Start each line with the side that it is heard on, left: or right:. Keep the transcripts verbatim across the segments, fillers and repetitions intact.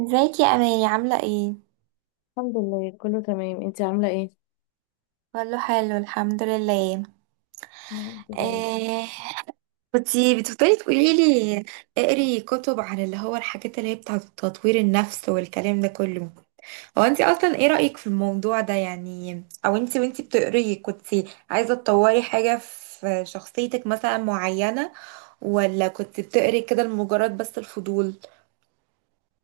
right: ازيك يا اماني، عامله ايه؟
left: الحمد لله كله تمام، انت عاملة ايه؟
right: كله حلو الحمد لله.
left: يا رب دايما.
right: إيه، كنتي بتفضلي تقولي لي اقري كتب عن اللي هو الحاجات اللي هي بتاعه تطوير النفس والكلام ده كله. هو انت اصلا ايه رايك في الموضوع ده، يعني او انت وانت بتقري كنتي عايزه تطوري حاجه في شخصيتك مثلا معينه، ولا كنت بتقري كده لمجرد بس الفضول؟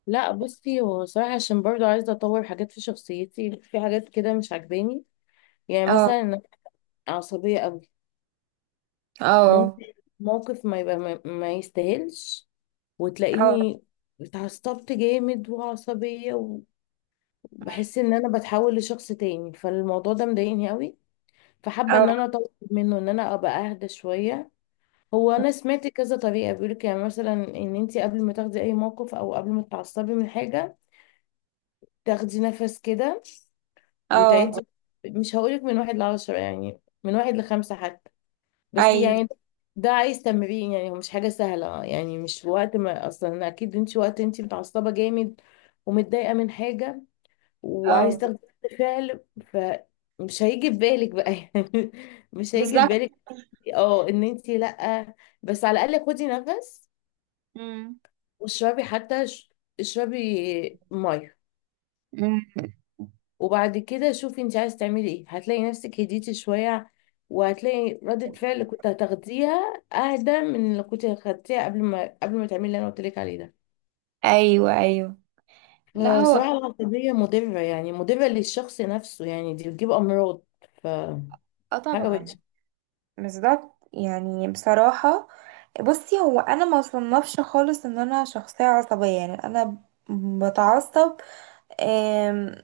left: لا بصي، هو صراحة عشان برضو عايزة اطور حاجات في شخصيتي، في حاجات كده مش عجباني. يعني
right: اه،
left: مثلا انا عصبية قوي،
right: اه،
left: ممكن موقف ما يبقى ما, ما يستاهلش
right: اه،
left: وتلاقيني اتعصبت جامد وعصبية، وبحس ان انا بتحول لشخص تاني، فالموضوع ده مضايقني قوي، فحابة
right: اه،
left: ان انا اطور منه، ان انا ابقى اهدى شوية. هو انا سمعت كذا طريقه، بيقولك يعني مثلا ان انت قبل ما تاخدي اي موقف او قبل ما تتعصبي من حاجه، تاخدي نفس كده
right: اه.
left: وتعدي. مش هقولك من واحد لعشرة، يعني من واحد لخمسة حتى، بس
right: ايوه.
left: يعني ده عايز تمرين. يعني هو مش حاجة سهلة، يعني مش وقت ما، أصلا أكيد انت وقت انت متعصبة جامد ومتضايقة من حاجة وعايز
right: اه.
left: تاخدي رد فعل، فمش هيجي في بالك بقى يعني، مش هيجي في
right: بالظبط.
left: بالك اه ان انت لأ. بس على الأقل خدي نفس واشربي حتى ش- اشربي ميه،
right: مم.
left: وبعد كده شوفي انت عايزه تعملي ايه. هتلاقي نفسك هديتي شويه، وهتلاقي ردة فعل اللي كنت هتاخديها اهدى من اللي كنت خدتيها قبل ما قبل ما تعملي اللي انا قلت لك عليه ده.
right: ايوه، ايوه. لا هو.
left: فصراحه العصبيه مضره، يعني مضره للشخص نفسه، يعني دي بتجيب امراض، فحاجه
right: اه طبعا.
left: وحشه.
right: بالظبط. يعني بصراحه بصي، هو انا ما صنفش خالص ان انا شخصيه عصبيه، يعني انا بتعصب. آم،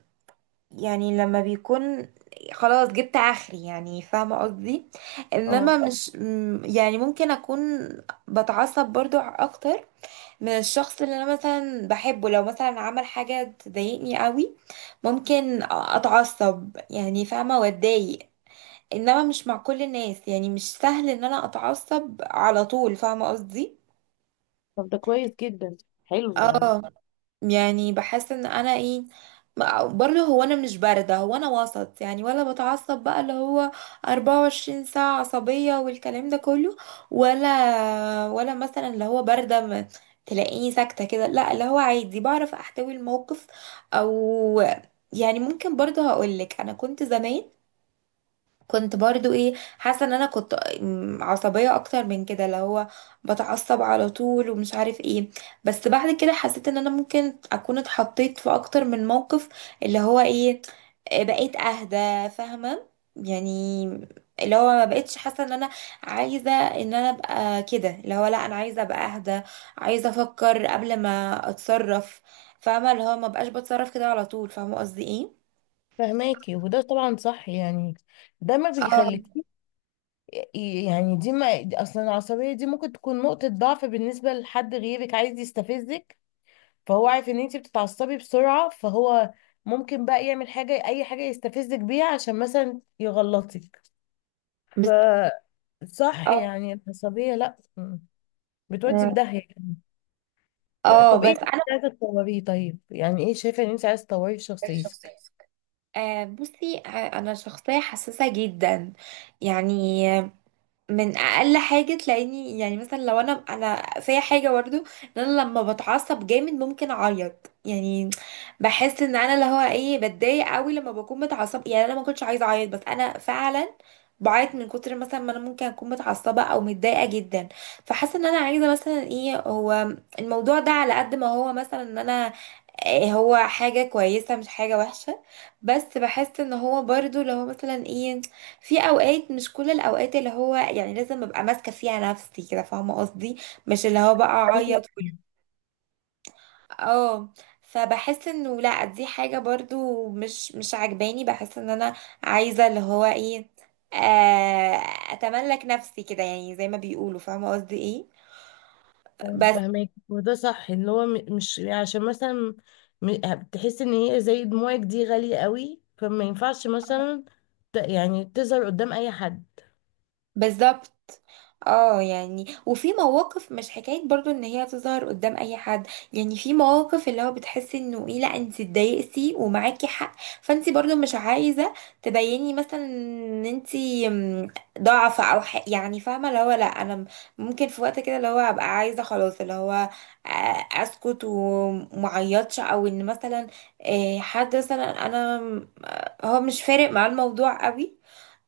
right: يعني لما بيكون خلاص جبت اخري، يعني فاهمه قصدي.
left: اه،
right: انما مش م- يعني ممكن اكون بتعصب برضو اكتر من الشخص اللي انا مثلا بحبه. لو مثلا عمل حاجة تضايقني قوي ممكن اتعصب، يعني فاهمة، واتضايق. انما مش مع كل الناس، يعني مش سهل ان انا اتعصب على طول، فاهمة قصدي.
left: طب ده كويس جدا، حلو يعني.
right: اه. يعني بحس ان انا ايه، برضه هو انا مش بارده، هو انا وسط، يعني ولا بتعصب بقى اللي هو أربعة وعشرين ساعه عصبيه والكلام ده كله، ولا ولا مثلا اللي هو بارده، ما تلاقيني ساكته كده، لا اللي هو عادي بعرف احتوي الموقف. او يعني ممكن برضه هقولك انا كنت زمان، كنت برضو ايه، حاسه ان انا كنت م- عصبيه اكتر من كده، اللي هو بتعصب على طول ومش عارف ايه. بس بعد كده حسيت ان انا ممكن اكون اتحطيت في اكتر من موقف، اللي هو ايه، بقيت اهدى، فاهمه يعني. اللي هو ما بقتش حاسه ان انا عايزه ان انا ابقى كده، اللي هو لا، انا عايزه ابقى اهدى، عايزه افكر قبل ما اتصرف، فاهمه اللي هو ما بقاش بتصرف كده على طول، فاهمه قصدي ايه.
left: فهماكي، وده طبعا صح يعني، ده ما
right: اه.
left: بيخليك. يعني دي ما دي- اصلا العصبيه دي ممكن تكون نقطه ضعف بالنسبه لحد غيرك عايز يستفزك، فهو عارف ان انت بتتعصبي بسرعه، فهو ممكن بقى يعمل حاجه، اي حاجه يستفزك بيها عشان مثلا يغلطك.
right: بالظبط.
left: فصح يعني العصبيه لا م- بتودي
right: اه.
left: في داهيه.
right: اه
left: طب ايه
right: بس.
left: اللي انت عايزه تطوريه؟ طيب يعني ايه شايفه ان انت عايزه تطوريه في
right: ايه
left: شخصيتك؟
right: شخصيتك؟ آه بصي، آه، انا شخصيه حساسه جدا، يعني من اقل حاجه تلاقيني. يعني مثلا لو انا انا فيا حاجه برضو ان انا لما بتعصب جامد ممكن اعيط. يعني بحس ان انا اللي هو ايه، بتضايق قوي لما بكون متعصبه، يعني انا ما كنتش عايزه اعيط بس انا فعلا بعيط من كتر مثلا ما انا ممكن اكون متعصبه او متضايقه جدا. فحاسه ان انا عايزه مثلا ايه هو، الموضوع ده على قد ما هو مثلا ان انا إيه، هو حاجه كويسه مش حاجه وحشه. بس بحس ان هو برضو لو مثلا ايه، في اوقات مش كل الاوقات اللي هو يعني لازم ابقى ماسكه فيها نفسي كده، فاهمه قصدي. مش اللي هو بقى اعيط و- اه. فبحس انه لا، دي حاجه برضو مش مش عاجباني، بحس ان انا عايزه اللي هو ايه، آه، اتملك نفسي كده، يعني زي ما بيقولوا، فاهمه قصدي ايه. بس.
left: فهمك، وده صح ان هو م- مش يعني عشان مثلا، م- بتحس ان هي زي دموعك دي غالية قوي، فما ينفعش مثلا ت- يعني تظهر قدام اي حد.
right: بالظبط. اه يعني، وفي مواقف مش حكاية برضو ان هي تظهر قدام اي حد، يعني في مواقف اللي هو بتحسي انه ايه، لا انت اتضايقتي ومعاكي حق، فانت برضو مش عايزة تبيني مثلا ان انت م- ضعفة او حق، يعني فاهمة اللي هو لا انا م- ممكن في وقت كده اللي هو ابقى عايزة خلاص اللي هو آه، اسكت ومعيطش. او ان مثلا آه، حد مثلا انا م- هو مش فارق معاه الموضوع قوي،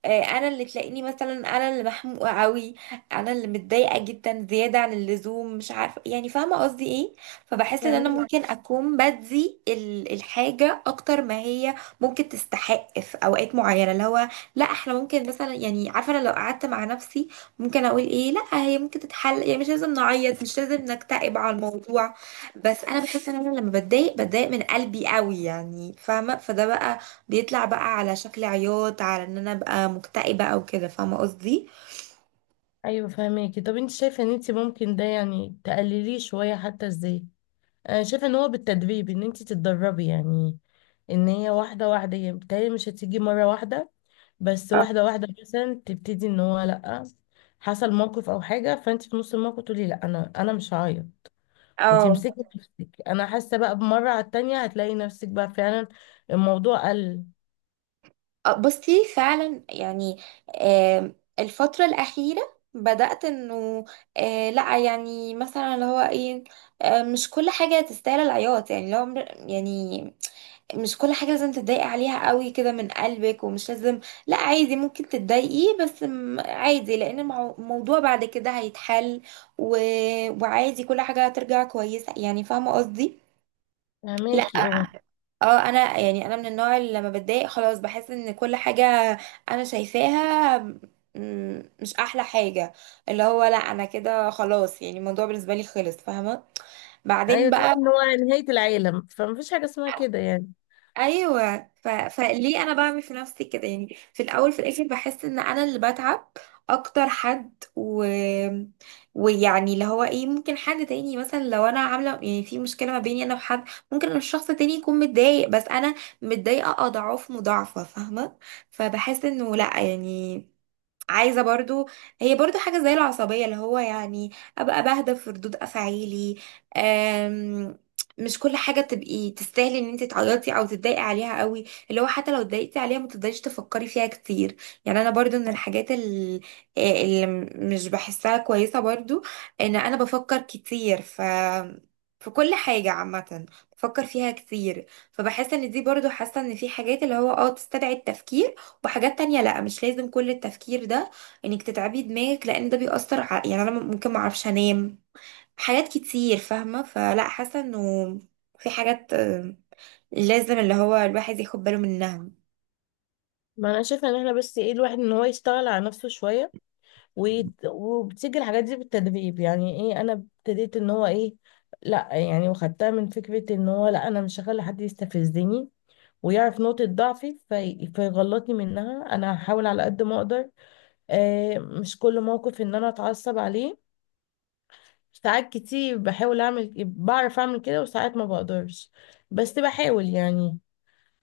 right: آه، انا اللي تلاقيني مثلا، انا اللي محموقه قوي، انا اللي متضايقه جدا زياده عن اللزوم، مش عارفه يعني، فاهمه قصدي ايه. فبحس ان انا
left: فهمك.
right: ممكن اكون بدي ال- الحاجه اكتر ما هي ممكن تستحق في اوقات معينه. اللي هو لا احنا ممكن مثلا، يعني عارفه انا لو قعدت مع نفسي ممكن اقول ايه، لا هي ممكن تتحل، يعني مش لازم نعيط، مش لازم نكتئب على الموضوع. بس انا بحس ان انا لما بتضايق، بتضايق من قلبي قوي، يعني فاهمه، فده بقى بيطلع بقى على شكل عياط، على ان انا ابقى مكتئبة او كده، فاهمة قصدي.
left: ايوه فهمك. طب انت شايفة ان انت ممكن ده يعني تقلليه شوية حتى ازاي؟ انا شايفة ان هو بالتدريب، ان انت تتدربي يعني. ان هي واحدة واحدة، يعني بتهيألي مش هتيجي مرة واحدة، بس
right: اه.
left: واحدة واحدة مثلا تبتدي ان هو لأ، حصل موقف او حاجة فانت في نص الموقف تقولي لأ، انا انا مش هعيط
right: آه.
left: وتمسكي نفسك. انا حاسه بقى بمره على التانية هتلاقي نفسك بقى فعلا الموضوع قل.
right: آه، بصي فعلا يعني. آم، الفترة الأخيرة بدأت انه، آه، لا يعني مثلا اللي هو ايه، آه، مش كل حاجة تستاهل العياط. يعني لو مر- يعني مش كل حاجة لازم تتضايقي عليها قوي كده من قلبك، ومش لازم. لا عادي ممكن تتضايقي، بس م- عادي، لأن المو- الموضوع بعد كده هيتحل، و... وعادي كل حاجة هترجع كويسة، يعني فاهمة قصدي؟ لا.
left: فهماكي اه.
right: اه انا يعني، انا من النوع اللي لما بتضايق خلاص بحس ان كل حاجة انا شايفاها م- مش احلى حاجة. اللي هو لا انا كده خلاص، يعني الموضوع بالنسبة لي خلص، فاهمة، بعدين
left: ايوه،
right: بقى.
left: تحسي ان هو نهايه العالم، فمفيش حاجه اسمها كده يعني.
right: ايوه. ف... فليه انا بعمل في نفسي كده، يعني في الاول في الاخر بحس ان انا اللي بتعب اكتر حد، و... ويعني اللي هو ايه، ممكن حد تاني مثلا لو انا عامله يعني في مشكله ما بيني انا وحد، ممكن الشخص تاني يكون متضايق بس انا متضايقه اضعاف مضاعفه، فاهمه. فبحس انه لا يعني، عايزه برضو، هي برضو حاجه زي العصبيه، اللي هو يعني ابقى بهدى في ردود افعالي. أم، مش كل حاجه تبقي تستاهلي ان انت تعيطي او تتضايقي عليها قوي، اللي هو حتى لو اتضايقتي عليها ما تفضليش تفكري فيها كتير. يعني انا برضو من الحاجات ال- آه، اللي مش بحسها كويسه برضو، ان انا بفكر كتير ف في كل حاجة عامة بفكر فيها كتير. فبحس ان دي برضو، حاسة ان في حاجات اللي هو اه تستدعي التفكير، وحاجات تانية لا مش لازم كل التفكير ده، انك تتعبي دماغك لان ده بيأثر ع... يعني انا ممكن معرفش انام حاجات كتير، فاهمة، فلا حاسة انه في حاجات آه، لازم اللي هو الواحد ياخد باله منها.
left: ما انا شايفه ان احنا بس ايه، الواحد ان هو يشتغل على نفسه شويه، ويد- وبتيجي الحاجات دي بالتدريب. يعني ايه، انا ابتديت ان هو ايه، لا يعني، وخدتها من فكره ان هو لا، انا مش هخلي حد يستفزني ويعرف نقطة ضعفي في... فيغلطني منها. أنا هحاول على قد ما أقدر آه، مش كل موقف إن أنا أتعصب عليه. ساعات كتير بحاول اعمل، بعرف اعمل كده، وساعات ما بقدرش، بس بحاول يعني.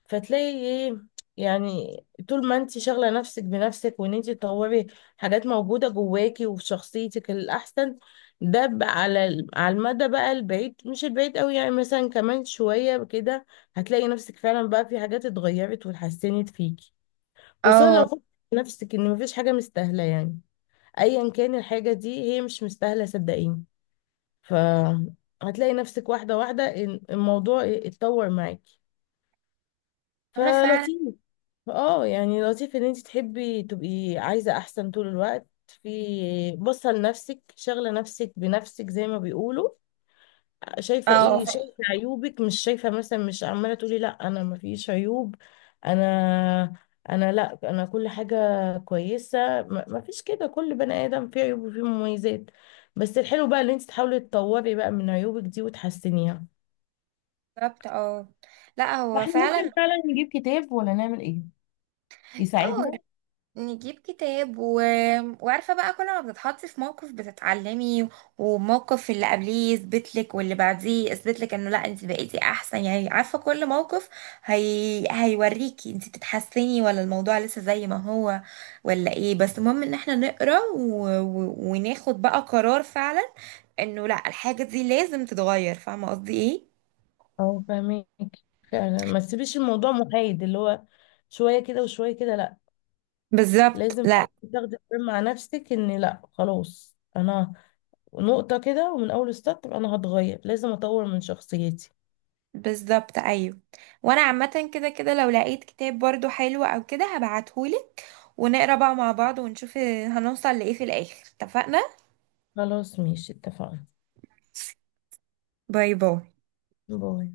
left: فتلاقي ايه يعني، طول ما انت شاغله نفسك بنفسك وان انت تطوري حاجات موجوده جواكي وفي شخصيتك الاحسن، ده ب- على ال- على المدى بقى البعيد، مش البعيد قوي، يعني مثلا كمان شويه كده هتلاقي نفسك فعلا بقى في حاجات اتغيرت واتحسنت فيكي. خصوصا
right: اه
left: لو خدت نفسك ان مفيش حاجه مستاهله يعني، ايا كان الحاجه دي هي مش مستاهله، صدقيني. فهتلاقي نفسك واحدة واحدة إن الموضوع اتطور معاكي،
right: انا فعلا.
left: فلطيف. اه، يعني لطيف ان انت تحبي تبقي عايزة احسن طول الوقت، في باصة لنفسك شاغلة نفسك بنفسك زي ما بيقولوا. شايفة
right: اه
left: ايه، شايفة عيوبك، مش شايفة مثلا، مش عمالة تقولي لا انا ما فيش عيوب، انا انا لا انا، كل حاجة كويسة، ما ما فيش كده. كل بني ادم فيه عيوب وفيه مميزات، بس الحلو بقى ان انت تحاولي تطوري بقى من عيوبك دي وتحسنيها.
right: بالظبط. اه لا
left: ما
right: هو
left: احنا
right: فعلا.
left: ممكن فعلا نجيب كتاب ولا نعمل ايه
right: اه
left: يساعدنا.
right: نجيب كتاب و... وعارفة بقى كل ما بتتحطي في موقف بتتعلمي، وموقف اللي قبليه يثبت لك واللي بعديه يثبت لك انه لا انت بقيتي احسن. يعني عارفة، كل موقف هي... هيوريكي انت بتتحسني ولا الموضوع لسه زي ما هو، ولا ايه. بس المهم ان احنا نقرا و... و... وناخد بقى قرار فعلا انه لا، الحاجة دي لازم تتغير، فاهمة قصدي ايه.
left: اه فاهمك، فعلا ما تسيبيش الموضوع محايد، اللي هو شوية كده وشوية كده، لا،
right: بالظبط
left: لازم
right: لا.
left: فعلاً تاخدي قرار مع نفسك ان لا خلاص، انا نقطة كده ومن اول ستارت انا هتغير، لازم اطور من شخصيتي.
right: بالظبط ايوه. وانا عامة كده كده لو لقيت كتاب برضو حلو او كده هبعتهولك، ونقرا بقى مع بعض ونشوف هنوصل لإيه في الآخر، اتفقنا.
left: خلاص ماشي، اتفقنا.
right: باي باي.
left: باي.